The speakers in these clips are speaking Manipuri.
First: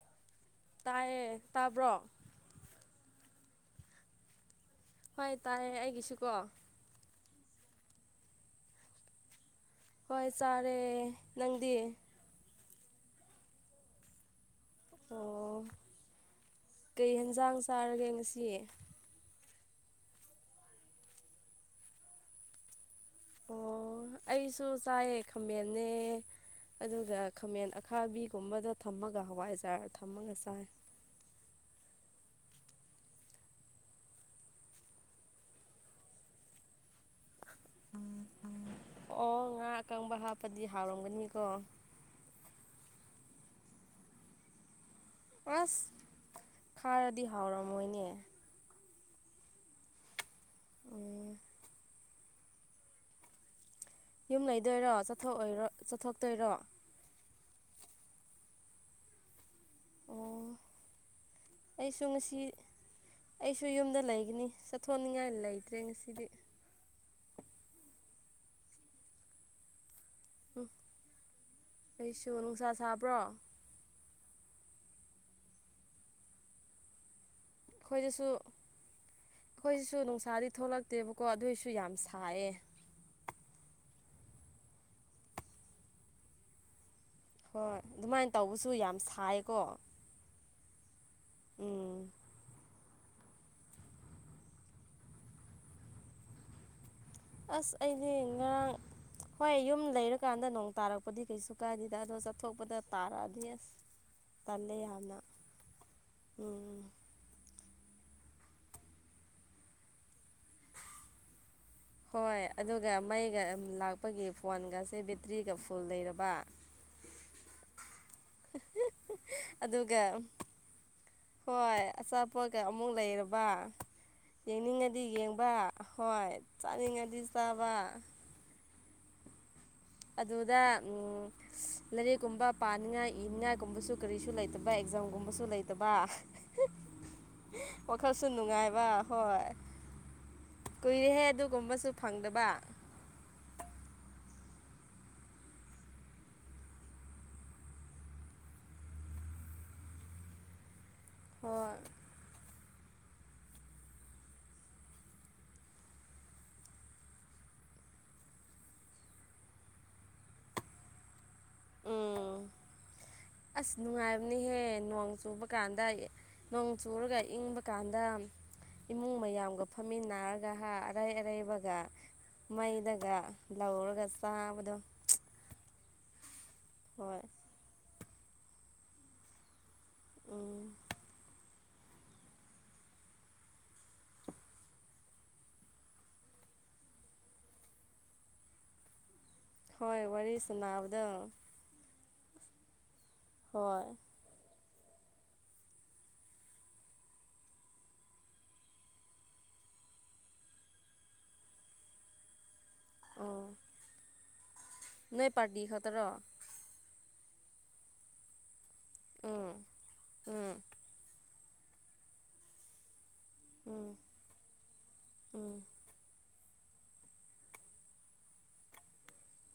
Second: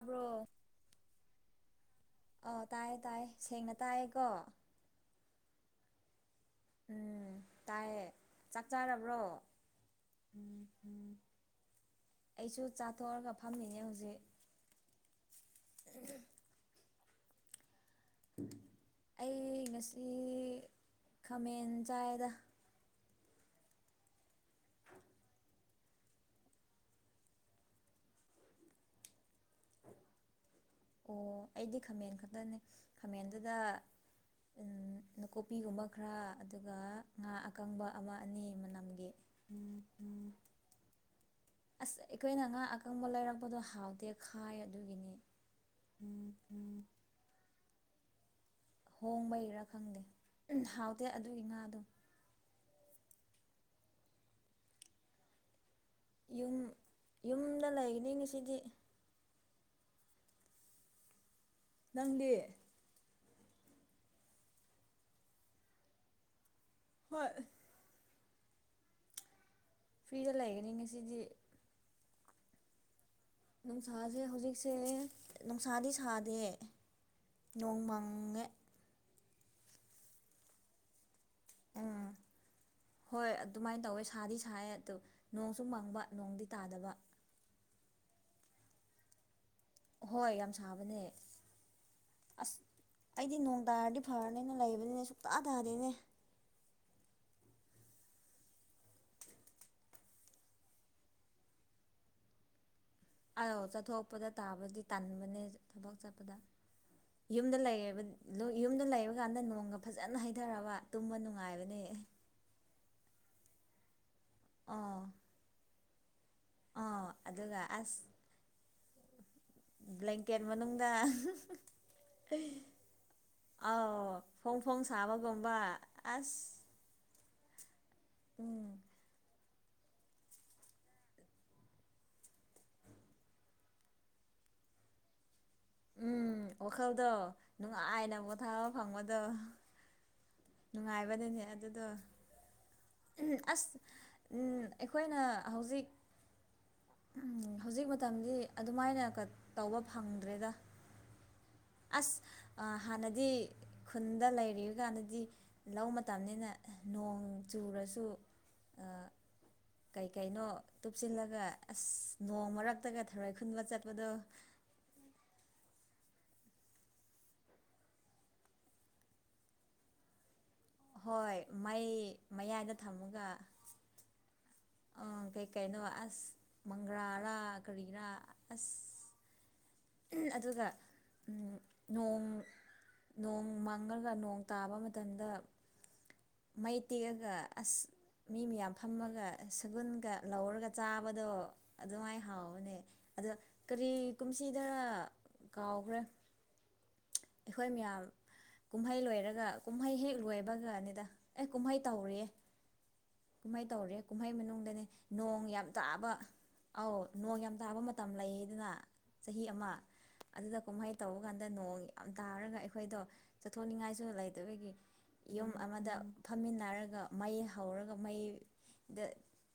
ꯇꯥꯕ꯭ꯔꯣ ꯇꯥꯏꯌꯦ ꯇꯥꯕ꯭ꯔꯣ ꯑꯥꯎ ꯇꯥꯏꯌꯦ ꯇꯥꯏꯌꯦ ꯁꯦꯡꯅ ꯇꯥꯏꯌꯦꯀꯣ ꯍꯣꯏ ꯇꯥꯏꯌꯦ ꯑꯩꯒꯤꯁꯨꯀꯣ ꯎꯝ ꯇꯥꯏꯌꯦ ꯆꯥꯛ ꯆꯥꯔꯕ꯭ꯔꯣ ꯍꯣꯏ ꯆꯥꯔꯦ ꯅꯪꯗꯤ ꯑꯩꯁꯨ ꯆꯥꯊꯣꯛꯑꯒ ꯐꯝꯃꯤꯅꯦ ꯍꯧꯖꯤꯛ ꯑꯣ ꯀꯩ ꯌꯦꯟꯖꯥꯡ ꯆꯥꯔꯒꯦ ꯉꯁꯤ ꯑꯩ ꯉꯁꯤ ꯈꯃꯦꯟ ꯆꯥꯏꯗ ꯑꯣ ꯑꯩꯁꯨ ꯆꯥꯏꯌꯦ ꯈꯃꯦꯟꯅꯦ ꯑꯗꯨꯒ ꯈꯃꯦꯟ ꯑꯈꯥꯕꯤꯒꯨꯝꯕꯗꯣ ꯊꯝꯃꯒ ꯍꯋꯥꯏꯖꯥꯔ ꯊꯝꯃꯒ ꯆꯥꯏ ꯑꯣ ꯑꯩꯗꯤ ꯈꯃꯦꯟ ꯈꯛꯇꯅꯦ ꯈꯃꯦꯟꯗꯨꯗ ꯎꯝ ꯅꯀꯨꯞꯄꯤꯒꯨꯝꯕ ꯈꯔ ꯑꯗꯨꯒ ꯉꯥ ꯑꯀꯪꯕ ꯑꯃ ꯑꯅꯤ ꯃꯅꯝ ꯑꯣ ꯉꯥ ꯑꯀꯪꯕ ꯍꯥꯞꯄꯗꯤ ꯍꯥꯎꯔꯝꯒꯅꯤꯀꯣ ꯑꯁ ꯑꯩꯈꯣꯏꯅ ꯉꯥ ꯑꯀꯪꯕ ꯂꯩꯔꯛꯄꯗꯣ ꯍꯥꯎꯗꯦ ꯈꯥꯏ ꯑꯗꯨꯒꯤꯅꯤ ꯑꯁ ꯈꯥꯔꯗꯤ ꯍꯥꯎꯔꯝꯃꯣꯏꯅꯦ ꯍꯣꯡꯕꯩꯔꯥ ꯈꯪꯗꯦ ꯍꯥꯎꯇꯦ ꯎꯝ ꯑꯗꯨꯒꯤ ꯉꯥꯗꯣ ꯌꯨꯝ ꯂꯩꯗꯣꯏꯔꯣ ꯆꯠꯊꯣꯛꯑꯣꯏꯔꯣ ꯆꯠꯊꯣꯛꯇꯣꯏꯔꯣ ꯌꯨꯝ ꯌꯨꯝꯗ ꯂꯩꯒꯅꯤ ꯉꯁꯤꯗꯤ ꯑꯣ ꯑꯩꯁꯨ ꯅꯪꯗꯤ ꯉꯁꯤ ꯑꯩꯁꯨ ꯌꯨꯝꯗ ꯂꯩꯒꯅꯤ ꯆꯠꯊꯣꯛꯅꯤꯡꯉꯥꯏ ꯂꯩꯇ꯭ꯔꯦ ꯉꯁꯤꯗꯤ ꯍꯣꯏ ꯐ꯭ꯔꯤꯗ ꯎꯝ ꯂꯩꯒꯅꯤ ꯉꯁꯤꯗꯤ ꯑꯩꯁꯨ ꯅꯨꯡꯁꯥ ꯁꯥꯕ꯭ꯔꯣ ꯅꯨꯡꯁꯥꯁꯦ ꯍꯧꯖꯤꯛꯁꯦ ꯅꯨꯡꯁꯥꯗꯤ ꯁꯥꯗꯦ ꯅꯣꯡ ꯈꯣꯏꯗꯁꯨ ꯃꯪꯉꯦ ꯈꯣꯏꯁꯨ ꯅꯨꯡꯁꯥꯗꯤ ꯊꯣꯛꯂꯛꯇꯦꯕꯀꯣ ꯑꯗꯨꯏꯁꯨ ꯌꯥꯝ ꯎꯝ ꯁꯥꯏꯌꯦ ꯍꯣꯏ ꯑꯗꯨꯃꯥꯏ ꯇꯧꯋꯦ ꯁꯥꯗꯤ ꯁꯥꯏꯌꯦ ꯑꯗꯨ ꯅꯣꯡꯁꯨ ꯃꯪꯕ ꯅꯣꯡꯗꯤ ꯇꯥꯗꯕ ꯍꯣꯏ ꯑꯗꯨꯃꯥꯏ ꯇꯧꯕꯁꯨ ꯌꯥꯝ ꯁꯥꯏꯀꯣ ꯍꯣꯏ ꯌꯥꯝ ꯁꯥꯕꯅꯦ ꯎꯝ ꯑꯁ ꯑꯩꯗꯤ ꯅꯣꯡ ꯇꯥꯔꯗꯤ ꯐꯔꯅꯤꯅ ꯂꯩꯕꯅꯤꯅꯦ ꯁꯨꯡꯇꯥ ꯇꯥꯗꯦꯅꯦ ꯑꯁ ꯑꯩꯗꯤ ꯉꯔꯥꯡ ꯍꯣꯏ ꯌꯨꯝ ꯂꯩꯔꯀꯥꯟꯗ ꯅꯣꯡ ꯇꯥꯔꯛꯄꯗꯤ ꯀꯩꯁꯨ ꯀꯥꯏꯗꯦꯗ ꯑꯗꯣ ꯆꯠꯊꯣꯛꯄꯗ ꯇꯥꯔꯛꯑꯗꯤ ꯑꯧ ꯑꯁ ꯆꯠꯊꯣꯛꯄꯗ ꯇꯜꯂꯦ ꯇꯥꯕꯗꯤ ꯌꯥꯝꯅ ꯇꯟꯕꯅꯦ ꯊꯕꯛ ꯆꯠꯄꯗ ꯎꯝ ꯌꯨꯝꯗ ꯂꯩꯔꯕꯥ ꯌꯨꯝꯗ ꯂꯩꯕꯀꯥꯟꯗ ꯅꯣꯡꯒ ꯐꯖꯅ ꯍꯩꯙꯔꯒꯥ ꯇꯨꯝꯕ ꯅꯨꯡꯉꯥꯏꯕꯅꯦ ꯍꯣꯏ ꯑꯗꯨꯒ ꯃꯩꯒ ꯂꯥꯛꯄꯒꯤ ꯐꯣꯟꯒꯁꯦ ꯕꯦꯇ꯭ꯔꯤꯒ ꯐꯨꯜ ꯂꯩꯔꯕ ꯑ ꯑꯗꯨꯒ ꯑꯁ [inaudible] ꯕ꯭ꯂꯦꯡꯀꯦꯠ ꯃꯅꯨꯡꯗ ꯍꯣꯏ ꯑꯆꯥꯄꯣꯠꯀ ꯑꯃꯨꯛ ꯂꯩꯔꯕ ꯑꯥꯎ ꯐꯣꯡ ꯐꯣꯡ ꯌꯦꯡꯅꯤꯡꯉꯗꯤ ꯌꯦꯡꯕ ꯁꯥꯕꯒꯨꯝꯕ ꯍꯣꯏ ꯑꯁ ꯆꯥꯅꯤꯡꯉꯗꯤ ꯆꯥꯕ ꯎꯝ ꯑꯗꯨꯗ ꯎꯝ ꯂꯥꯏꯔꯤꯛ ꯀꯨꯝꯕ ꯄꯥꯅꯤꯡꯉꯥꯏ ꯏꯅꯤꯉꯥꯏꯒꯨꯝꯕꯁꯨ ꯀꯔꯤꯁꯨ ꯂꯩꯇꯕ ꯑꯦꯛꯖꯥꯝꯒꯨꯝꯕꯁꯨ ꯂꯩ ꯇꯥꯕ ꯎꯝ ꯋꯥꯈꯜꯗꯣ ꯅꯨꯡꯉꯥꯏꯅ ꯋꯥꯈꯜꯁꯨ ꯄꯣꯊꯥꯕ ꯅꯨꯡꯉꯥꯏꯕ ꯐꯪꯕꯗꯣ ꯍꯣꯏ ꯀꯨꯏꯔꯦꯍꯦ ꯅꯨꯡꯉꯥꯏꯕꯗꯨꯅꯦ ꯑꯗꯨꯗꯣ ꯑꯗꯨꯒꯨꯝꯕꯁꯨ ꯐꯪꯗꯕ ꯑꯁ ꯑꯩꯈꯣꯏꯅ ꯍꯧꯖꯤꯛ ꯎꯝ ꯍꯧꯖꯤꯛ ꯃꯇꯝꯗꯤ ꯑꯗꯨꯃꯥꯏꯅ ꯀꯠ ꯇꯧꯕ ꯐꯪꯗ꯭ꯔꯦꯗ ꯍꯣꯏ ꯑꯁ ꯑꯥ ꯍꯥꯟꯅꯗꯤ ꯈꯨꯟꯗ ꯂꯩꯔꯤ ꯀꯥꯟꯗꯗꯤ ꯂꯧ ꯃꯇꯝꯅꯤꯅ ꯅꯣꯡ ꯆꯨꯔꯁꯨ [inaudible] ꯀꯩꯀꯩꯅꯣ ꯇꯨꯞꯁꯤꯜꯂꯒ ꯑꯁ ꯎꯝ ꯅꯣꯡ ꯃꯔꯛꯇꯒ ꯊꯔꯣꯏ ꯈꯨꯟꯕ ꯆꯠꯄꯗꯣ ꯍꯦ ꯅꯣꯡ ꯆꯨꯕ ꯀꯥꯟꯗ ꯅꯣꯡ ꯆꯨꯔꯒ ꯏꯪꯕ ꯀꯥꯟꯗ ꯏꯃꯨꯡ ꯃꯌꯥꯝꯒ ꯐꯝꯃꯤꯟꯅꯔꯒ ꯍꯥ ꯑꯔꯩ ꯍꯣꯏ ꯑꯔꯩꯕꯒ ꯃꯩ ꯃꯌꯥꯏꯗ ꯃꯩꯗꯒ ꯂꯧꯔꯒꯥ ꯆꯥꯕꯗꯨ ꯑꯥ ꯀꯩ ꯀꯩꯅꯣ ꯑꯁ ꯍꯣꯏ ꯃꯪꯒ꯭ꯔꯥꯔꯥ ꯀꯔꯤꯔꯥ ꯑꯁ ꯎꯝ ꯑꯗꯨꯒ ꯎꯝ ꯅꯣꯡ ꯅꯣꯡ ꯃꯪꯉꯒ ꯅꯣꯡ ꯇꯥꯕ ꯃꯇꯝꯗ ꯃꯩ ꯇꯤꯛꯑꯒ ꯑꯁ ꯃꯤ ꯃꯌꯥꯝ ꯐꯝꯃꯒ ꯍꯣꯏ ꯁꯒꯨꯟꯒ ꯋꯥꯔꯤ ꯂꯧꯔꯒ ꯁꯥꯟꯅꯕꯗꯣ ꯆꯥꯕꯗꯣ ꯑꯗꯨꯃꯥꯏ ꯍꯥꯎꯕꯅꯦ ꯑꯗ ꯍꯣꯏ ꯀꯔꯤ ꯀꯨꯝꯁꯤꯗ ꯀꯥꯎꯈ꯭ꯔꯦ ꯑꯩꯈꯣꯏ ꯃꯌꯥꯝ ꯀꯨꯝꯍꯩ ꯂꯣꯏꯔꯒ ꯀꯨꯝꯍꯩ ꯍꯦꯛ ꯂꯣꯏꯕꯒꯅꯤꯗ ꯑꯦ ꯀꯨꯝꯍꯩ ꯇꯧꯔꯤꯌꯦ ꯎꯝ ꯀꯨꯝꯍꯩ ꯇꯧꯔꯦ ꯀꯨꯝꯍꯩ ꯃꯅꯨꯡꯗꯅꯦ ꯅꯣꯏ ꯅꯣꯡ ꯄꯥꯔꯇꯤ ꯌꯥꯝ ꯈꯛꯇꯔꯣ ꯇꯥꯕ ꯑꯧ ꯅꯣꯡ ꯌꯥꯝ ꯇꯥꯕ ꯃꯇꯝ ꯂꯩꯌ‌ꯦꯗꯅ ꯆꯍꯤ ꯎꯝ ꯑꯃ ꯎꯝ ꯑꯗꯨꯗ ꯀꯨꯝꯍꯩ ꯇꯧꯕ ꯀꯥꯟ ꯗ ꯅꯣꯡ ꯌꯥꯝ ꯇꯥꯔꯒ ꯑꯩꯈꯣꯏꯗꯣ ꯎꯝ ꯆꯠꯊꯣꯛꯅꯤꯡꯉꯥꯏꯁꯨ ꯂꯩꯇꯕꯒꯤ ꯌꯨꯝ ꯎꯝ ꯑꯃꯗ ꯐꯝꯃꯤꯟꯅꯔꯒ ꯃꯩ ꯍꯧꯔꯒ ꯃꯩꯗ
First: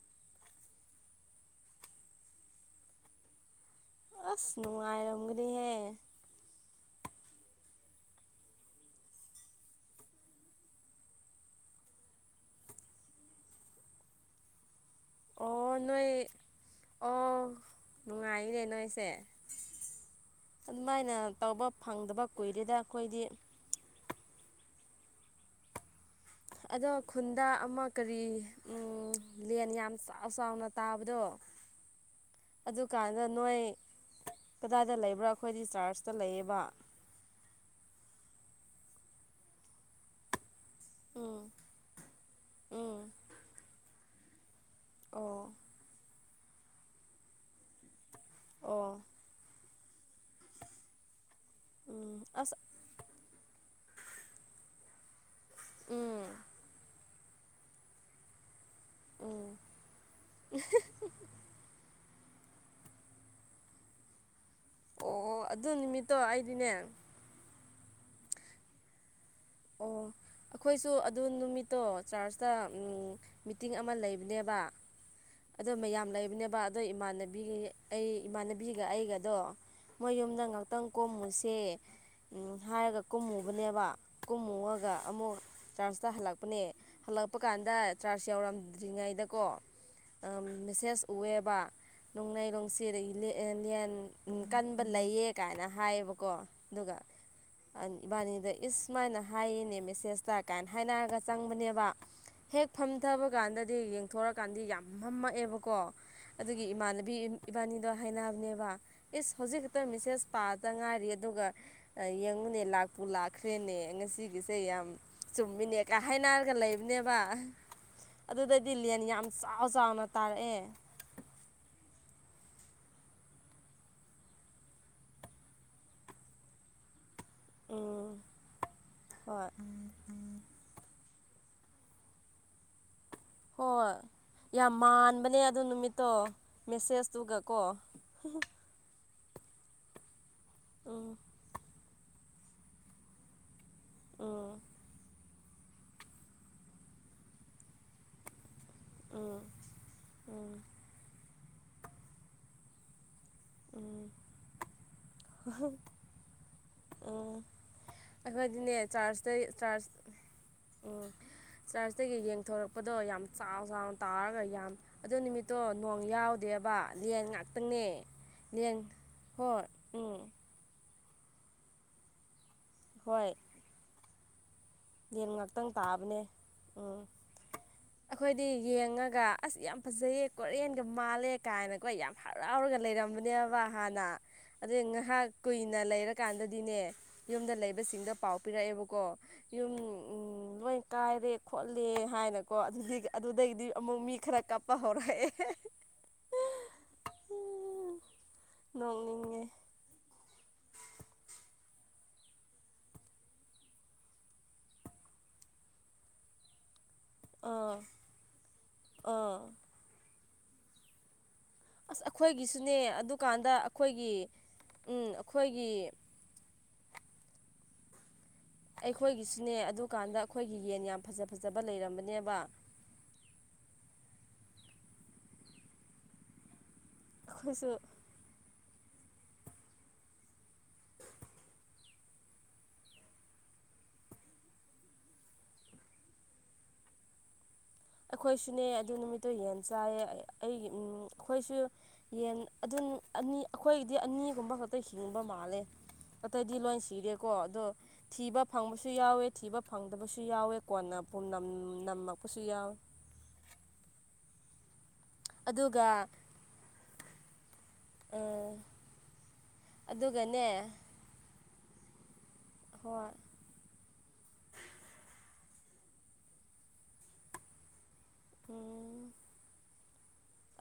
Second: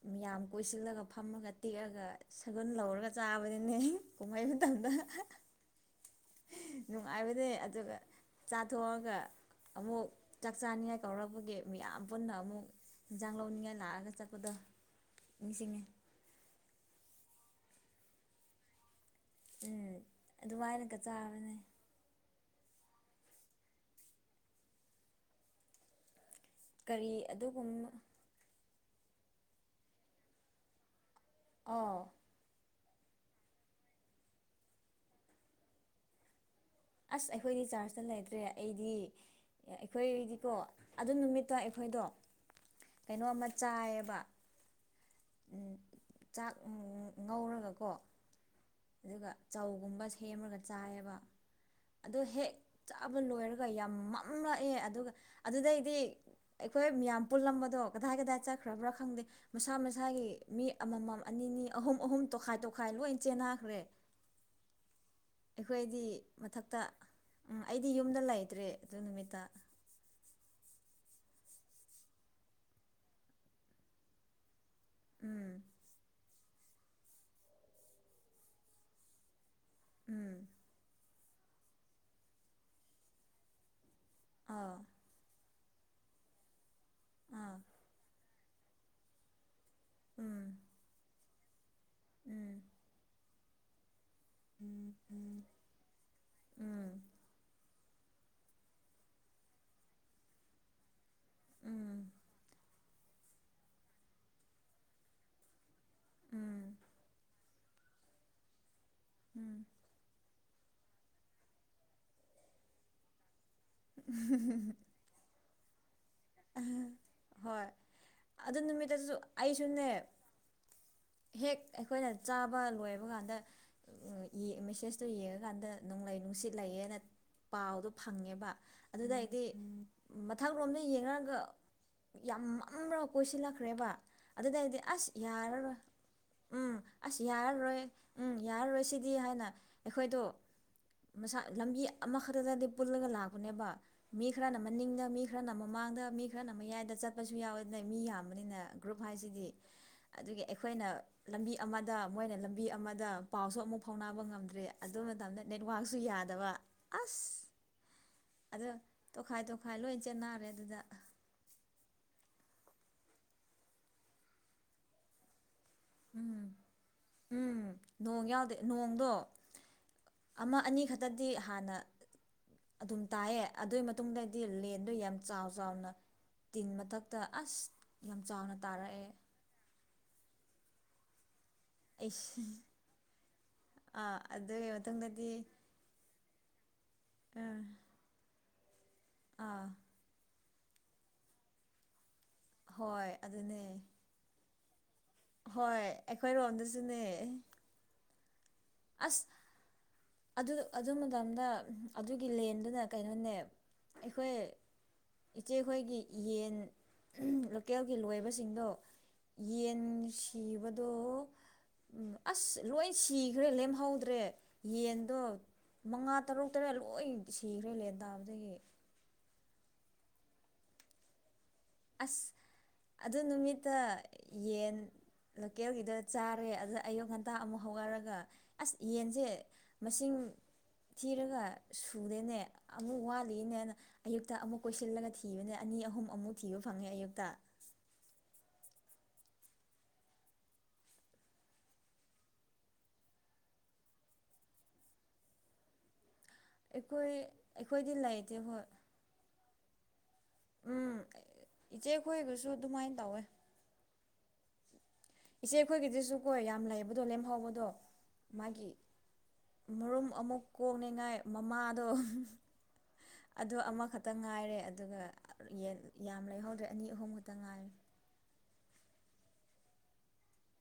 ꯃꯤꯌꯥꯝ ꯀꯣꯏꯁꯤꯜꯂꯒ ꯐꯝꯃꯒ ꯇꯦꯛꯑꯒ ꯁꯒꯨꯟ ꯂꯧꯔꯒ ꯆꯥꯕꯗꯨꯅꯦ ꯀꯨꯝꯍꯩ ꯑꯁ ꯃꯇꯝꯗ ꯅꯨꯡꯉꯥꯏꯔꯝꯒꯅꯤꯍꯦ ꯅꯨꯡꯉꯥꯏꯕꯅꯦ ꯑꯗꯨꯒ ꯆꯥꯊꯣꯛꯑꯒ ꯑꯃꯨꯛ ꯆꯥꯛ ꯆꯥꯅꯤꯡꯉꯥꯏ ꯀꯧꯔꯛꯄꯒꯤ ꯃꯤꯌꯥꯝ ꯄꯨꯟꯅ ꯑꯃꯨꯛ ꯏꯟꯖꯥꯡ ꯂꯧꯅꯤꯡꯉꯥꯏ ꯂꯥꯛꯑꯒ ꯆꯠꯄꯗꯣ ꯑꯣ ꯅꯤꯡꯁꯤꯡꯉꯤ ꯅꯣꯏ ꯑꯣ ꯅꯨꯡꯉꯥꯏꯅꯦ ꯅꯣꯏꯁꯦ ꯎꯝ ꯑꯗꯨꯃꯥꯏꯅꯒ ꯑꯗꯨꯃꯥꯏꯅ ꯆꯥꯕꯅꯦ ꯇꯧꯕ ꯐꯪꯗꯕ ꯀꯨꯏꯔꯦꯗ ꯑꯈꯣꯏꯗꯤ ꯑꯗꯣ ꯀꯔꯤ ꯈꯨꯟꯗ ꯑꯃ ꯑꯗꯨꯒꯨꯝꯕ ꯀꯔꯤ ꯂꯦꯟ ꯌꯥꯝ ꯆꯥꯎ ꯆꯥꯎꯅ ꯇꯥꯕꯗꯣ ꯍ‌ꯣ ꯑꯗꯨꯀꯥꯟꯗ ꯅꯣꯏ ꯀꯗꯥꯏꯗ ꯂꯩꯕ꯭ꯔꯥ ꯑꯩꯈꯣꯏꯗꯤ ꯆꯥꯔꯖꯇ ꯂꯩꯌꯦꯕ ꯑꯁ ꯑꯩꯈꯣꯏꯗꯤ ꯆꯥꯔꯖꯇ ꯂꯩꯇ꯭ꯔꯦ ꯑꯩꯗꯤ ꯑꯩꯈꯣꯏꯗꯤꯀꯣ ꯑꯗꯨ ꯎꯝ ꯅꯨꯃꯤꯠꯇꯣ ꯑꯩꯈꯣꯏꯗꯣ ꯎꯝ ꯀꯩꯅꯣꯃ ꯆꯥꯏꯌꯦꯕ ꯑꯣ ꯆꯥꯛ ꯉꯧꯔꯒꯀꯣ ꯑꯣ ꯑꯗꯨꯒ ꯆꯧꯒꯨꯝꯕ ꯁꯦꯝꯃꯒ ꯆꯥꯏꯌꯦꯕ ꯎꯝ ꯑꯗꯣ ꯍꯦꯛ ꯑꯁ ꯆꯥꯕ ꯂꯣꯏꯔꯒ ꯌꯥꯝ ꯃꯝꯂꯛꯑꯦ ꯑꯗꯨꯒ ꯑꯗꯨꯗꯩꯗꯤ ꯎꯝ ꯑꯩꯈꯣꯏ ꯃꯌꯥꯝ ꯄꯨꯂꯝ ꯕꯗꯣ ꯀꯗꯥꯏ ꯀꯗꯥꯏ ꯆꯠ [unintelligible] ꯕꯔꯥ ꯈꯪꯗꯦ ꯎꯝ ꯃꯁꯥ ꯃꯁꯥꯒꯤ ꯃꯤ ꯑꯃꯃꯝ ꯑꯅꯤꯅꯤ ꯑꯍꯨꯝ ꯑꯍꯨꯝ ꯇꯣꯈꯥꯏ ꯇ‌ꯣ ꯈꯥꯏ ꯂꯣꯏ ꯆꯦꯟꯅꯈ꯭ꯔꯦ ꯑꯣ ꯑꯗꯨ ꯑꯩꯈꯣꯏꯗꯤ ꯅꯨꯃꯤꯠꯇꯣ ꯃꯊꯛꯇ ꯑꯩꯗꯤꯅꯦ ꯎꯝ ꯑꯩꯗꯤ ꯌꯨꯝꯗ ꯂꯩꯇ꯭ꯔꯦ ꯑꯗꯨ ꯅꯨꯃꯤꯠꯇ ꯑꯣ ꯑꯩꯈꯣꯏꯁꯨ ꯑꯗꯨ ꯅꯨꯃꯤꯠꯇꯣ ꯆꯥꯔꯆꯇ ꯃꯤꯇꯤꯡ ꯑꯃ ꯂꯩꯕꯅꯦꯕ ꯎꯝ ꯑꯗꯣ ꯃꯌꯥꯝ ꯂꯩꯕꯅꯦꯕ ꯑꯗꯣ ꯏꯃꯥꯟꯅꯕꯤ ꯑꯩ ꯏꯃꯥꯟꯅꯕꯤꯒ ꯑꯩꯒꯗꯣ ꯃꯣꯏ ꯌꯨꯝꯗ ꯎꯝ ꯉꯥꯛꯇꯪ ꯀꯣꯝꯃꯨꯁꯦ ꯎꯝ ꯍꯥꯏꯔꯒ ꯀꯨꯝꯃꯨꯕꯅꯦꯕ ꯑꯥ ꯀꯨꯝꯃꯨꯑꯒ ꯑꯃꯨꯛ ꯆꯥꯔꯖꯇ ꯍꯜꯂꯛꯄꯅꯦ ꯍꯜꯂꯛꯄ ꯑꯥ ꯀꯥꯟꯗ ꯆꯥꯔꯖ ꯌꯧꯔꯝꯗ꯭ꯔꯤ ꯉꯩꯗꯀꯣ ꯎꯝ ꯃꯦꯁꯦꯖ ꯎꯑꯦꯕ ꯅꯣꯡꯂꯩ ꯎꯝ ꯅꯨꯡꯁꯤꯠ [unintelligible] ꯌꯦꯟ ꯎꯝ ꯀꯟꯕ ꯂꯩꯌꯦ ꯎꯝ ꯀꯥꯏꯅ ꯍꯥꯏꯌꯦꯕꯀꯣ ꯑꯗꯨꯒ ꯎꯝ ꯏꯕꯥꯅꯤꯗ ꯏꯁ ꯁꯨꯃꯥꯏꯅ ꯍꯥꯏꯌꯦꯅꯦ ꯃꯦꯁꯦꯖꯇ ꯀꯥꯏꯅ ꯍꯥꯏꯅꯔꯒ ꯎꯝ ꯆꯪꯕꯅꯦꯕ ꯎꯝ ꯍꯦꯛ ꯐꯝꯊꯕ ꯀꯥꯟꯗꯗꯤ ꯌꯦꯡꯊꯣꯔꯀꯥꯟꯗꯤ ꯌꯥꯝ ꯐꯝꯃꯛꯑꯦꯕꯀꯣ ꯑꯗꯨꯒꯤ ꯎꯝ ꯏꯃꯥꯟꯅꯕꯤ ꯏꯕꯥꯅꯤꯗꯣ ꯍꯥꯏꯅꯕꯅꯦꯕ ꯏꯁ ꯍꯧꯖꯤꯛ ꯎꯝ ꯈꯛꯇ ꯃꯤꯁꯦꯁ ꯄꯥꯗ ꯉꯥꯏꯔꯤ ꯑꯗꯨꯒ ꯌꯦꯡꯉꯨꯅꯦ ꯂꯥꯛꯄꯨ ꯂꯥꯛꯈ꯭ꯔꯦꯅꯦ ꯉꯁꯤꯒꯤꯁꯦ ꯌꯥꯝ ꯆꯨꯝꯃꯤꯅꯦ ꯀ ꯍꯥꯏꯅꯥꯔꯒ ꯂꯩꯕꯅꯦꯕ ꯍꯣꯏ ꯑꯗꯨ ꯑꯗꯨꯗꯗꯤ ꯂꯦꯟ ꯅꯨꯃꯤꯠꯇꯁꯨ ꯌꯥꯝ ꯆꯥꯎ ꯑꯩꯁꯨꯅꯦ ꯆꯥꯎꯅ ꯇꯥꯔꯛꯑꯦ ꯍꯦꯛ ꯑꯩꯈꯣꯏꯅ ꯆꯥꯕ ꯂꯣꯏꯕ ꯀꯥꯟꯗ ꯃꯦꯁꯦꯖꯇꯣ ꯌꯦꯡꯉꯀꯥꯟꯗ ꯅ‌ꯣꯡꯂꯩ ꯅꯨꯡꯁꯤꯠ ꯂꯩꯌꯦꯅ ꯄꯥꯎꯗꯣ ꯎꯝ ꯐꯪꯉꯦꯕ ꯑꯗꯨꯗꯩꯗꯤ ꯍꯣꯏ ꯃꯊꯛ ꯔ‌ꯣꯝꯗ ꯌꯦꯡꯉꯔꯒ ꯌꯥꯝ ꯃꯝꯅ ꯀꯣꯏꯁꯤꯜꯂꯛꯈ꯭ꯔꯦꯕ ꯍꯣꯏ ꯌꯥꯝ ꯑꯗꯨꯗꯩꯗꯤ ꯑꯁ ꯃꯥꯟꯕꯅꯦ ꯑꯗꯨ ꯌꯥꯔꯔꯣꯏ ꯅꯨꯃꯤꯠꯇꯣ ꯎꯝ ꯑꯁ ꯌꯥꯔ ꯃꯦꯁꯦꯁꯇꯨꯒꯀꯣ ꯔꯣꯏ ꯎꯝ ꯌꯥꯔ ꯔꯣꯏꯁꯤ ꯗꯤ ꯍꯥꯏꯅ ꯑꯩꯈꯣꯏꯗꯣ ꯎꯝ ꯃꯁꯥ ꯂꯝꯕꯤ ꯑꯃꯈꯛꯇꯗꯗꯤ ꯄꯨꯜꯂꯒ ꯂꯥꯛꯄꯅꯦꯕ ꯃꯤ ꯎꯝ ꯈꯔꯅ ꯃꯅꯤꯡꯗ ꯃꯤ ꯈꯔꯅ ꯃꯃꯥꯡꯗ ꯃꯤ ꯈꯔꯅ ꯃꯌꯥꯏꯗ ꯆꯠꯄꯁꯨ ꯌꯥꯎꯋꯦ ꯑꯗꯨꯅ ꯃꯤ ꯌꯥꯝꯕꯅꯤꯅ ꯒ꯭ꯔꯨꯞ ꯍꯥꯏꯁꯤꯗꯤ ꯑꯗꯨꯒꯤ ꯑꯩꯈꯣꯏꯅ ꯂꯝꯕꯤ ꯑꯃꯗ ꯃꯣꯏꯅ ꯂꯝꯕꯤ ꯑꯃꯗ ꯄꯥꯎꯁꯨ ꯑꯃꯨꯛ ꯎꯝ ꯐꯥꯎꯅꯕ ꯉꯝꯗ꯭ꯔꯦ ꯑꯗꯨ ꯃꯇꯝꯗ ꯅꯦꯠꯋꯥꯛꯁꯨ ꯌꯥꯗꯕ ꯑꯁ ꯎꯝ ꯑꯗꯣ ꯑꯩꯈꯣꯏꯗꯤꯅꯦ ꯆꯥꯔꯖꯇꯩ ꯇꯣꯈꯥꯏ ꯇꯣꯈꯥꯏ ꯂꯣꯏ ꯆꯦꯟꯅꯔꯦ ꯑꯗꯨꯗ ꯆꯔꯆꯇꯒꯤ ꯌꯦꯡꯊꯣꯔꯛꯄꯗꯣ ꯌꯥꯝ ꯆꯥꯎ ꯆꯥꯎꯟ ꯇꯥꯔꯒ ꯌꯥꯝ ꯑꯗꯨ ꯅꯨꯃꯤꯠ ꯇꯣ ꯅꯣꯡ ꯌꯥꯎꯗꯦꯕ ꯂꯦꯟ ꯎꯝ ꯉꯥꯛꯇꯅꯦ ꯅꯣꯡ ꯌꯥꯎꯗꯦ ꯂꯦꯟ ꯅꯣꯡꯗꯣ ꯍꯣꯏ ꯎꯝ ꯑꯃ ꯑꯅꯤ ꯈꯇꯗꯤ ꯍꯥꯟꯅ ꯑꯗꯨꯝ ꯍꯣꯏ ꯇꯥꯏꯌꯦ ꯑꯗꯨꯏ ꯃꯠ ꯇꯨꯡꯗꯗꯤ ꯂꯦꯟꯗꯣ ꯌꯥꯝ ꯂꯦꯟ ꯆꯥꯎ ꯉꯥꯛꯇꯪ ꯆꯥꯎꯅ ꯇꯥꯕꯅꯦ ꯇꯤꯟ ꯎꯝ ꯃꯊꯛꯇ ꯑꯁ ꯌꯥꯝ ꯆꯥꯎꯅ ꯇꯥꯔꯛꯑꯦ ꯑꯒ ꯑꯁ ꯌꯥꯝ ꯐꯖꯩꯌꯦ ꯀꯔꯤꯌꯟꯒ ꯃꯥꯜꯂꯦ ꯀꯥꯏꯅ ꯈꯣꯏ ꯌꯥꯝ ꯑꯩꯁ ꯍꯔꯥꯎꯔꯒ ꯂꯩꯔꯝꯕꯅꯦꯕ ꯍꯥꯟꯅ ꯑꯥ ꯑꯗꯨꯒꯤ ꯑꯗꯨꯏ ꯉꯥꯏꯍꯥꯛ ꯃꯇꯨꯡꯗꯗꯤ ꯀꯨꯏꯅ ꯅ ꯂꯩꯔꯀꯥꯟꯗꯗꯤꯅꯦ ꯌꯨꯝꯗ ꯑꯥ ꯂꯩꯕꯁꯤꯡꯗ ꯄꯥꯎ ꯄꯤꯔꯛꯑꯦꯕꯀꯣ ꯑꯥ ꯎꯝ ꯂꯣꯏ ꯀꯥꯏꯔꯦ ꯈꯣꯠꯂꯦ ꯍꯥꯏꯅꯀꯣ ꯑꯗꯨꯗꯒꯤ ꯍꯣꯏ ꯑꯗꯨꯅꯦ ꯑꯗꯨꯗꯒꯤꯗꯤ ꯑꯃꯨꯛ ꯃꯤ ꯈꯔ ꯀꯞꯄ ꯍꯔꯛꯑꯦ ꯍꯣꯏ ꯑꯩꯈꯣꯏꯔꯣꯝꯗꯁꯨꯅꯦ [unintelligible] ꯑꯁ ꯑꯗꯨ ꯑꯗꯨ ꯃꯇꯝꯗ ꯑꯗꯨꯒꯤ ꯂꯦꯟꯗꯨꯅ ꯀꯩꯅꯣꯅꯦ ꯑꯩꯈꯣꯏ ꯏꯆꯦꯈꯣꯏꯒꯤ ꯌꯦꯟ ꯑꯥ ꯂꯣꯀꯦꯜꯒꯤ ꯂꯣꯏꯕꯁꯤꯡꯗꯣ ꯑꯥ ꯌꯦꯟ ꯁꯤꯕꯗꯣ ꯎꯝ ꯑꯁ ꯑꯩꯈꯣꯏꯒꯤꯁꯨꯅꯦ ꯂꯣꯏ ꯁꯤꯈ꯭ꯔꯦ ꯑꯗꯨꯀꯥꯟꯗ ꯑꯩꯈꯣꯏꯒꯤ ꯂꯦꯝꯍꯧꯗ꯭ꯔꯦ ꯎꯝ ꯌꯦꯟꯗꯣ ꯑꯩꯈꯣꯏꯒꯤ ꯃꯉꯥ ꯇꯔꯨꯛ ꯇꯔꯦꯠ ꯂꯣꯏ ꯁꯤꯈ꯭ꯔꯦ ꯂꯦꯟ ꯇꯥꯕꯗꯒꯤ ꯑꯩꯈꯣꯏꯒꯤꯁꯨꯅꯦ ꯑꯗꯨꯀꯥꯟꯗ ꯑꯩꯈꯣꯏꯒꯤ ꯌꯦꯟ ꯌꯥꯝ ꯐꯖ ꯐꯖꯕ ꯑꯁ ꯂꯩꯔꯝꯕꯅꯦꯕ ꯑꯗꯨ ꯅꯨꯃꯤꯠꯇ ꯌꯦꯟ ꯂꯣꯀꯦꯜꯒꯤꯗꯣ ꯆꯥꯔꯦ ꯑꯗ ꯑꯌꯨꯛ ꯉꯟꯇꯥ ꯑꯃꯨꯛ ꯑꯩꯈꯣꯏꯁꯨ ꯍꯧꯒꯔꯒ ꯑꯁ ꯌꯦꯟꯖꯦ ꯃꯁꯤꯡ ꯊꯤꯔꯒ ꯁꯨꯨꯗꯦꯅꯦ ꯑꯃꯨꯛ ꯋꯥꯠꯂꯤꯅꯦꯅ ꯑꯌꯨꯛꯇ ꯑꯃꯨꯛ ꯀꯣꯏꯁꯤꯜꯂꯒ ꯊꯤꯕꯅꯦ ꯑꯅꯤ ꯑꯍꯨꯝ ꯑꯃꯨꯛ ꯊꯤꯕ ꯐꯪꯉꯦ ꯑꯌꯨꯛꯇ ꯑꯩꯈꯣꯏꯁꯨꯅꯦ ꯑꯗꯨ ꯅꯨꯃꯤꯠꯇꯨ ꯌꯦꯟ ꯆꯥꯏꯌꯦ ꯑꯩꯒꯤ ꯎꯝ ꯑꯩꯈꯣꯏꯁꯨ ꯌꯦꯟ ꯑꯗꯨꯟ ꯑꯅꯤ ꯑꯩꯈꯣꯏꯒꯤꯗꯤ ꯑꯅꯤꯒꯨꯝꯕ ꯈꯛꯇ ꯍꯤꯡꯕ ꯃꯥꯜꯂꯦ ꯑꯇꯩꯗꯤ ꯂꯣꯏ ꯑꯩꯈꯣꯏ ꯁꯤꯔꯦꯀꯣ ꯑꯗꯣ ꯑꯩꯈꯣꯏꯗꯤ ꯂꯩꯇꯦ ꯊꯤꯕ ꯍꯣꯏ ꯐꯪꯕ ꯌꯥꯎꯋꯦ ꯊꯤꯕ ꯐꯪꯗꯕꯁꯨ ꯌꯥꯎꯋꯦ ꯀꯣꯟꯅ ꯎꯝ ꯄꯨꯝꯅꯝ ꯏꯆꯦ ꯅꯝꯃꯛꯄꯁꯨ ꯑꯩꯈꯣꯏꯒꯤꯁꯨ ꯌꯥꯎꯋꯦ [unintelligible] ꯇꯧꯋꯦ ꯑꯗꯨꯒ ꯏꯆꯦꯈꯣꯏꯒꯤꯗꯨꯁꯨ ꯀꯣ ꯌꯥꯝ ꯂꯩꯕꯗꯣ ꯂꯦꯝꯍꯧꯕꯗꯣ ꯃꯥꯒꯤ ꯃꯔꯨꯝ ꯑꯃꯨꯛ ꯑꯗꯨꯒꯅꯦ ꯀꯣꯛꯅꯤꯉꯥꯏ ꯃꯃꯥꯗꯣ ꯍꯣꯏ ꯑꯗꯣ ꯑꯃꯈꯛꯇꯪ ꯉꯥꯏꯔꯦ ꯑꯗꯨꯒ ꯌꯦꯟ ꯌꯥꯝ ꯂꯩꯍꯧꯗ꯭ꯔꯦ ꯑꯅꯤ ꯑꯍꯨꯝ ꯈꯛꯇ ꯉꯥꯏꯔꯦ [inaudible]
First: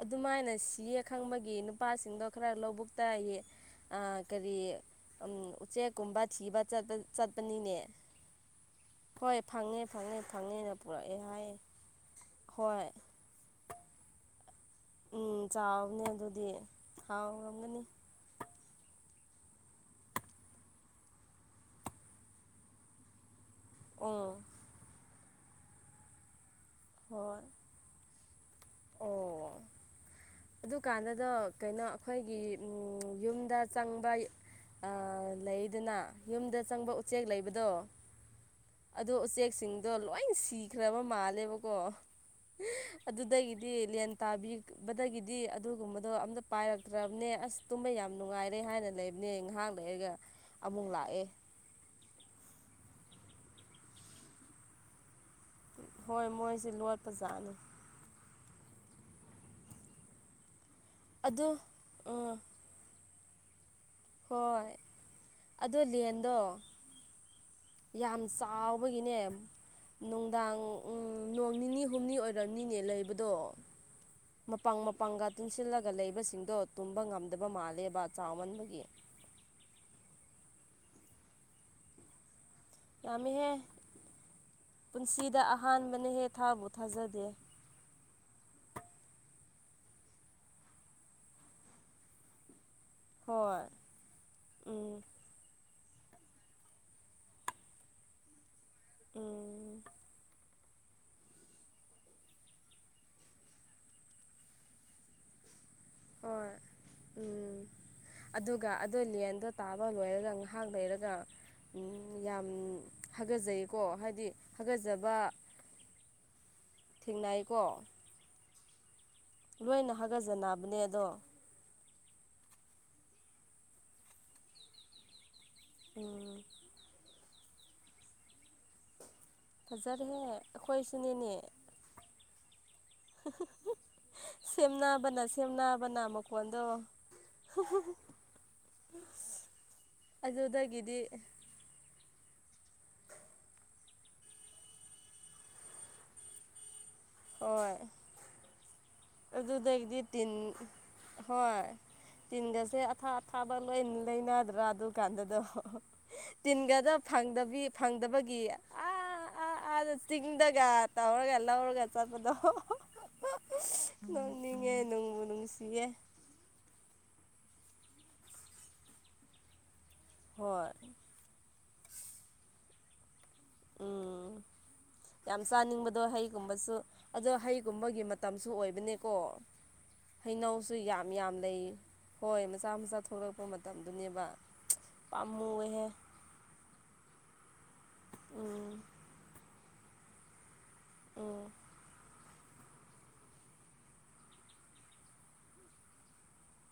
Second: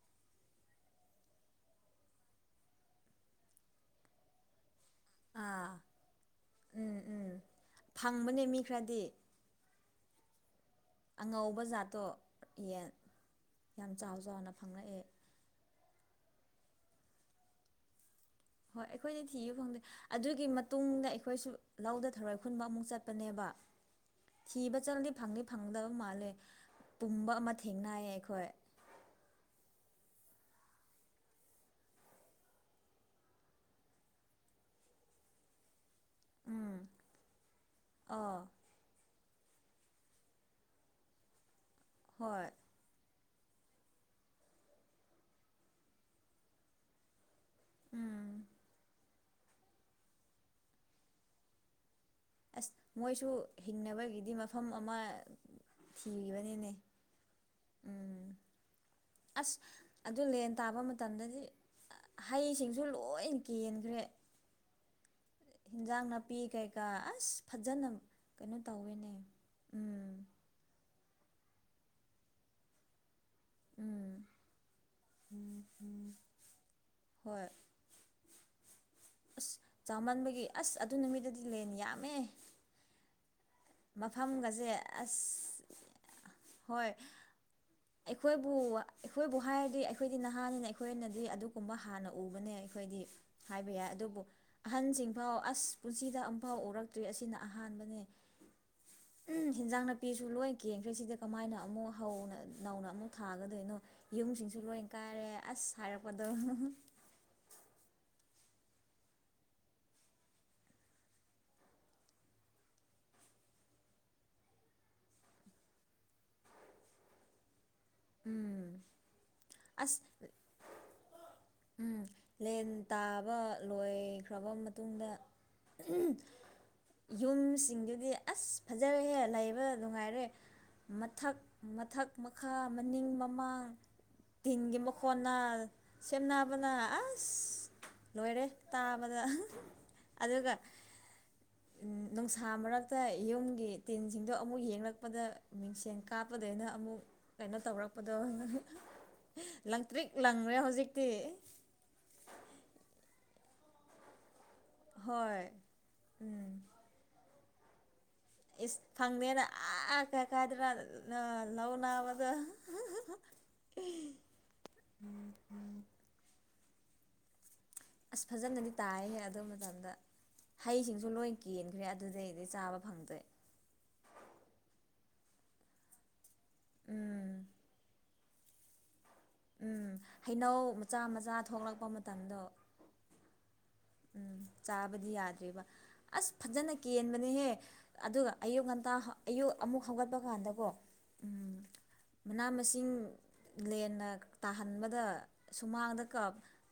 ꯑꯗꯨꯃꯥꯏꯅ ꯁꯤꯌꯦ ꯈꯪꯕꯒꯤ ꯅꯨꯄꯥꯁꯤꯡꯗꯣ ꯈꯔ ꯂꯧꯕꯨꯛꯇ ꯌꯦ ꯑꯥ ꯀꯔꯤ ꯎꯝ ꯑꯥ ꯎꯆꯦꯛꯀꯨꯝꯕ ꯊꯤꯕ ꯆꯠꯄ ꯎꯝ ꯎꯝ ꯆꯠꯄꯅꯤꯅꯦ ꯐꯪꯕꯅꯦ ꯃꯤ ꯈꯔꯗꯤ ꯍꯣꯏ ꯐꯪꯉꯦ ꯐꯪꯉꯦ ꯐꯪꯉꯦꯅ ꯄꯨꯔꯛꯑꯦ ꯍꯥꯏꯌꯦ ꯑꯉꯧꯕ ꯖꯥꯠꯇꯣ ꯍꯣꯏ ꯌꯦꯟ ꯌꯥꯝ ꯆꯥꯎ ꯆꯥꯎꯅ ꯐꯪꯔꯛꯑꯦ ꯎꯝ ꯆꯥꯎꯕꯅꯦ ꯑꯗꯨꯗꯤ ꯍꯥꯎꯔꯝꯒꯅꯤ ꯍꯣꯏ ꯑꯩꯈꯣꯏꯗꯤ ꯊꯤꯕ ꯐꯪꯗꯦ ꯑꯗꯨꯒꯤ ꯃꯇꯨꯡꯗ ꯑꯩꯈꯣꯏꯁꯨ ꯂꯧꯗ ꯊꯔꯣꯏ ꯈꯨꯟꯕ ꯑꯃꯨꯛ ꯆꯠꯄꯅꯦꯕ ꯎꯝ ꯊꯤꯕ ꯆꯠꯂꯗꯤ ꯐꯪꯗꯤ ꯐꯪꯒꯗꯕ ꯃꯥꯜꯂꯦ ꯄꯨꯝꯕ ꯍꯣꯏ ꯑꯃ ꯊꯦꯡꯅꯩꯌꯦ ꯑꯩꯈꯣꯏ ꯑꯣ ꯑꯗꯨꯀꯥꯟꯗꯗꯣ ꯀꯩꯅꯣ ꯑꯩꯈꯣꯏꯒꯤ ꯎꯝ ꯌꯨꯝꯗ ꯆꯪꯕ ꯑꯥ ꯂꯩꯗꯅ ꯌꯨꯝꯗ ꯎꯝ ꯆꯪꯕ ꯎꯆꯦꯛ ꯂꯩꯕꯗꯣ ꯑꯥ ꯑꯗꯣ ꯎꯆꯦꯛꯁꯤꯡꯗꯣ ꯂꯣꯏ ꯁꯤꯈ꯭ꯔꯕ ꯃꯥꯜꯂꯦꯕꯀꯣ ꯍꯣꯏ ꯑꯗꯨꯗꯒꯤꯗꯤ ꯂꯦꯟ ꯇꯥꯕꯤꯕꯗꯒꯤꯗꯤ ꯑꯗꯨꯒꯨꯝꯕꯗꯣ ꯑꯝꯇ ꯄꯥꯏꯔꯛꯇ꯭ꯔꯕꯅꯦ ꯑꯁ ꯇꯨꯝꯕ ꯌꯥꯝ ꯎꯝ ꯅꯨꯡꯉꯥꯏꯔꯦ ꯍꯥꯏꯅ ꯂꯩꯕꯅꯦ ꯉꯥꯏꯍꯥꯛ ꯂꯩꯔꯒ ꯑꯃꯨꯛ ꯂꯥꯛꯑꯦ ꯑꯁ ꯃꯣꯏꯁꯨ ꯍꯤꯡꯅꯕꯒꯤꯗꯤ ꯃꯐꯝ ꯑꯃ ꯍꯣꯏ ꯃꯣꯏꯁꯦ ꯊꯤꯒꯤꯕꯅꯤꯅꯦ ꯂꯣꯠꯄ ꯖꯥꯠꯅꯤ ꯎꯝ ꯑꯁ ꯑꯗꯨ ꯂꯦꯟ ꯇꯥꯕ ꯃꯇꯝ ꯃꯇꯝꯗꯗꯤ ꯑꯗꯨ ꯎꯝ ꯍꯩꯁꯤꯡꯁꯨ ꯂꯣꯏ ꯀꯦꯟꯈ꯭ꯔꯦ ꯍꯣꯏ ꯑꯗꯨ ꯍꯤꯟꯖꯥꯡ ꯂꯦꯟꯗꯣ ꯅꯥꯄꯤ ꯀꯩꯀꯥ ꯑꯁ ꯐꯖꯅ ꯌꯥꯝ ꯀꯩꯅꯣ ꯇꯧꯋꯦꯅꯦ ꯆꯥꯎꯕꯒꯤꯅꯦ ꯎꯝ ꯅꯨꯡꯗꯥꯡ ꯎꯝ ꯅꯣꯡ ꯅꯤꯅꯤ ꯍꯨꯝꯅꯤ ꯑꯣꯏꯔꯝꯅꯤꯅꯦ ꯂꯩꯕꯗꯣ ꯎꯝ ꯃꯄꯥꯡ ꯃ ꯄꯪꯒꯥ ꯎꯝ ꯇꯨꯡꯁꯤꯜꯂꯒ ꯎꯝ ꯂꯩꯕꯁꯤꯡꯗꯣ ꯇꯨꯝꯕ ꯍꯣꯏ ꯉꯝꯗꯕ ꯃꯥꯜꯂꯦꯕ ꯆꯥꯎꯃꯟꯕꯒꯤ ꯑꯁ ꯆꯥꯃꯟꯕꯒꯤ ꯑꯁ ꯑꯗꯨ ꯅꯨꯃꯤꯠꯇꯨꯗꯤ ꯂꯦꯟ ꯌꯥꯝꯃꯦ ꯌꯥꯝꯃꯤꯍꯦ ꯃꯐꯝꯒꯁꯦ ꯑꯁ ꯄꯨꯟꯁꯤꯗ ꯑꯍꯥꯟꯕꯅꯍꯦ ꯊꯥꯕꯨ ꯍꯣꯏ ꯊꯥꯖꯗꯦ ꯑꯩꯈꯣꯏꯕꯨ ꯑꯩꯈꯣꯏꯕꯨ ꯍꯥꯏꯔꯗꯤ ꯑꯩꯈꯣꯏꯗꯤ ꯅꯍꯥꯅꯤꯅ ꯑꯩꯈꯣꯏꯅꯗꯤ ꯑꯗꯨꯒꯨꯝꯕ ꯍꯥꯟꯅ ꯎꯕꯅꯦ ꯑꯩꯈꯣꯏꯗꯤ ꯍꯣꯏ ꯍꯥꯏꯕ ꯌꯥꯏ ꯑꯗꯨꯕꯨ ꯎꯝ ꯑꯍꯟꯁꯤꯡꯐꯥꯎ ꯑꯁ ꯄꯨꯟꯁꯤꯗ ꯑꯃꯝꯐꯥꯎ ꯎꯔꯛꯇ꯭ꯔꯤ ꯑꯁꯤꯅ ꯑꯍꯥꯟꯕꯅꯦ ꯎꯝ ꯍꯤꯟꯖꯥꯡ ꯅꯥꯄꯤꯁꯨ ꯂꯣꯏ ꯀꯦꯟꯈ꯭ꯔꯦ ꯁꯤꯗ ꯀꯃꯥꯏꯅ ꯑꯃꯨꯛ ꯍꯧꯅ ꯅꯧꯅ ꯑꯃꯨꯛ ꯊꯥꯒꯗꯣꯏꯅꯣ ꯌꯨꯝꯁꯤꯡꯁꯨ ꯂꯣꯏ ꯀꯥꯏꯔꯦ ꯑꯁ ꯍꯥꯏꯔꯛꯄꯗꯣ ꯍꯣꯏ ꯎꯝ ꯑꯗꯨꯒ ꯑꯗꯨ ꯂꯦꯟꯗꯣ ꯇꯥꯕ ꯂꯣꯏꯔꯒ ꯉꯥꯏꯍꯥꯛ ꯂꯩꯔꯒ ꯎꯝ ꯌꯥꯝ ꯍꯥꯒꯆꯩꯀꯣ ꯍꯥꯏꯗꯤ ꯍꯥꯒꯆꯕ ꯊꯦꯡꯅꯩꯀꯣ꯫ ꯎꯝ꯫ ꯂꯣꯏꯅ ꯑꯁ ꯍꯥꯒꯠꯖꯅꯕꯅꯦ ꯑꯗꯣ ꯎꯝ ꯂꯦꯟ ꯇꯥꯕ ꯂꯣꯏꯈ꯭ꯔꯕ ꯃꯇꯨꯡꯗ ꯎ ꯎꯝ ꯌꯨꯝꯁꯤꯡꯗꯨꯗꯤ ꯑꯁ ꯐꯖꯔꯍꯦ ꯂꯩ ꯐꯖꯔꯦꯍꯦ ꯅꯨꯡꯉꯥꯏꯔꯦ ꯑꯩꯈꯣꯏꯁꯨꯅꯤꯅꯦ ꯃꯊꯛ ꯃꯊꯛ ꯃꯈꯥ ꯃꯅꯤꯡ ꯃꯃꯥꯡ ꯇꯤꯟꯒꯤ ꯁꯦꯝꯅꯕꯅ ꯃꯈꯣꯟꯅ ꯁꯦꯝꯅꯕꯅ ꯃꯈꯣꯟꯗꯣ ꯁꯦꯝꯅꯕꯅ ꯑꯁ ꯂꯣꯏꯔꯦ ꯇꯥꯕꯗ ꯑꯗꯨꯒ ꯑꯗꯨꯗꯒꯤꯗꯤ ꯅꯨꯡꯁꯥ ꯃꯔꯛꯇ ꯌꯨꯝꯒꯤ ꯇꯤꯟꯁꯤꯡꯗꯣ ꯑꯃꯨꯛ ꯌꯦꯡꯂꯛꯄꯗ ꯃꯤꯡꯁꯦꯟ ꯀꯥꯞꯄꯗꯩꯅ ꯑꯃꯨꯛ ꯀꯩꯅꯣ ꯍꯣꯏ ꯇꯧꯔꯛꯄꯗꯣ ꯑꯗꯨꯗꯒꯤꯗꯤ ꯂꯪꯇ꯭ꯔꯤꯛ ꯇꯤꯟ ꯂꯪꯈꯔꯦ ꯍꯧꯖꯤꯛꯇꯤ꯫ ꯍꯣꯏ ꯇꯤꯟꯒꯁꯦ ꯑꯊꯥ ꯑꯊꯥꯕ ꯂꯣꯏꯅ ꯂꯩꯅꯗ꯭ꯔꯥ ꯑꯗꯨ ꯀꯥꯟꯗꯨꯗ ꯍꯣꯏ ꯎꯝ ꯇꯤꯟꯒꯗ ꯐꯪꯗꯕꯤ ꯐꯪꯗꯕꯒꯤ ꯏꯁ ꯑꯥ ꯐꯪꯗꯦꯅ ꯑꯥꯗ ꯑꯥ ꯀꯥꯢ ꯆꯤꯡꯗꯒ ꯀꯥꯏꯗꯅꯣ ꯇꯧꯔꯒ ꯂꯧꯔꯒ ꯂꯧꯅꯥ ꯌꯥꯕꯗ [unintelligible] ꯅꯪꯅꯤꯡꯉꯦ ꯅꯨꯡꯕꯨ ꯅꯨꯡꯁꯤꯌꯦ꯫ ꯑꯁ ꯐꯖꯅꯗꯤ ꯇꯥꯏꯍꯦ ꯑꯗꯨ ꯃꯇꯝꯗ ꯍꯣꯏ ꯍꯩꯁꯤꯡꯁꯨ ꯂꯣꯏ ꯀꯦꯟꯈ꯭ꯔꯦ ꯑꯗꯨꯗꯩꯗꯤ ꯆꯥꯕ ꯐꯪꯗ꯭ꯔꯦ꯫ ꯎꯝ ꯌꯥꯝ ꯆꯥꯅꯤꯡꯕꯗꯣ ꯍꯩꯒꯨꯝꯕꯁꯨ ꯑꯗꯣ ꯎꯝ ꯍꯩꯒꯨꯝꯕꯒꯤ ꯃꯇꯝꯁꯨ ꯑꯣꯏꯕꯅꯦꯀꯣ꯫ ꯎꯝ ꯍꯩꯅꯧ ꯍꯩꯅꯧꯁꯨ ꯃꯆꯥ ꯌꯥꯝ ꯌꯥꯝ ꯃꯆꯥ ꯂꯩ ꯊꯣꯛꯂꯛꯄ ꯃꯇꯝꯗꯣ ꯍꯣꯏ ꯃꯆꯥ ꯃꯆꯥ ꯊꯣꯛꯂꯛꯄ ꯃꯇꯝ ꯃꯇꯝꯗꯨꯅꯦꯕ ꯎꯝ ꯆꯥꯕꯗꯤ ꯄꯥꯝꯃꯨ ꯌꯥꯗ꯭ꯔꯤꯕ ꯑꯣꯏꯍꯦ ꯑꯁ ꯐꯖꯅ ꯀꯦꯟꯕꯅꯦꯍꯦ ꯑꯗꯨꯒ ꯑꯌꯨꯛ ꯎꯝ ꯉꯟꯇꯥ ꯑꯌꯨꯛ ꯑꯃꯨꯛ ꯍꯧꯒꯠꯄ ꯀꯥꯟꯗꯀꯣ ꯎꯝ ꯃꯅꯥ ꯃꯁꯤꯡ ꯂꯦꯟꯅ ꯇꯥꯍꯟꯕꯗ ꯁꯨꯃꯥꯡꯗ ꯀ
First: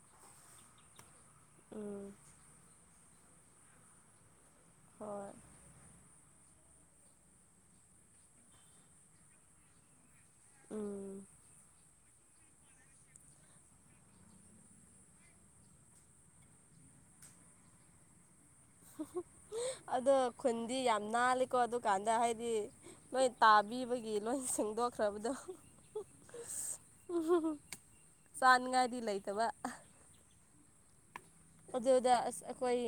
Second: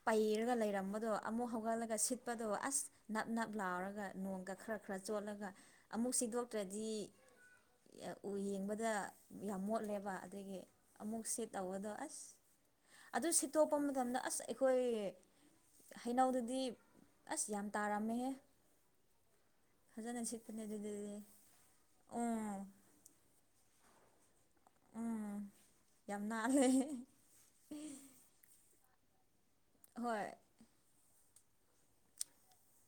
ꯄꯩꯔꯒ ꯂꯩꯔꯝꯕꯗꯣ ꯑꯃꯨꯛ ꯍꯧꯒꯠꯂꯛ ꯎꯝ ꯁꯤꯠꯄꯗꯣ ꯑꯁ ꯅꯞ ꯅꯞ ꯅꯞ ꯂꯥꯎꯔꯒ ꯅꯣꯡꯒ ꯈꯔ ꯈꯔ ꯍꯣꯏ ꯆꯣꯠꯂꯒ ꯑꯃꯨꯛ ꯁꯤꯗꯣꯛ ꯇ꯭ꯔꯗꯤ ꯎ ꯌꯦꯡꯕꯗ ꯌꯥꯝ ꯃꯣꯠꯂꯦꯕ꯫ ꯑꯗꯒꯤ ꯎꯝ ꯑꯃꯨꯛꯁꯦ ꯇꯧꯕꯗꯣ ꯑꯁ ꯑꯗꯨ ꯁꯤꯠꯇꯣꯛꯄ ꯃꯇꯝꯗ ꯑꯁ ꯑꯩꯈꯣꯏ ꯍꯩꯅꯧꯗꯨꯗꯤ ꯑꯁ ꯌꯥꯝ ꯇꯥꯔꯝꯃꯦꯍꯦ꯫ ꯑꯗꯣ ꯐꯖꯅ ꯁꯤꯠꯄꯅꯦ ꯈꯨꯟꯗꯤ ꯌꯥꯝ ꯑꯗꯨꯗꯗꯤ ꯅꯥꯂꯤꯀꯣ ꯑꯗꯨꯀꯥꯟꯗ ꯍꯥꯏꯗꯤ ꯎꯝ ꯃꯣꯏ ꯇꯥꯕꯤꯕꯒꯤ ꯂꯣꯏ ꯁꯦꯡ ꯈꯔꯗꯥ ꯎꯝ ꯌꯥꯝ ꯅꯥꯜꯂꯦ ꯆꯥꯟꯉꯥꯏꯗꯤ ꯂꯩꯇꯕ ꯍꯣꯏ ꯑꯗꯨꯗ ꯑꯩꯈꯣꯏ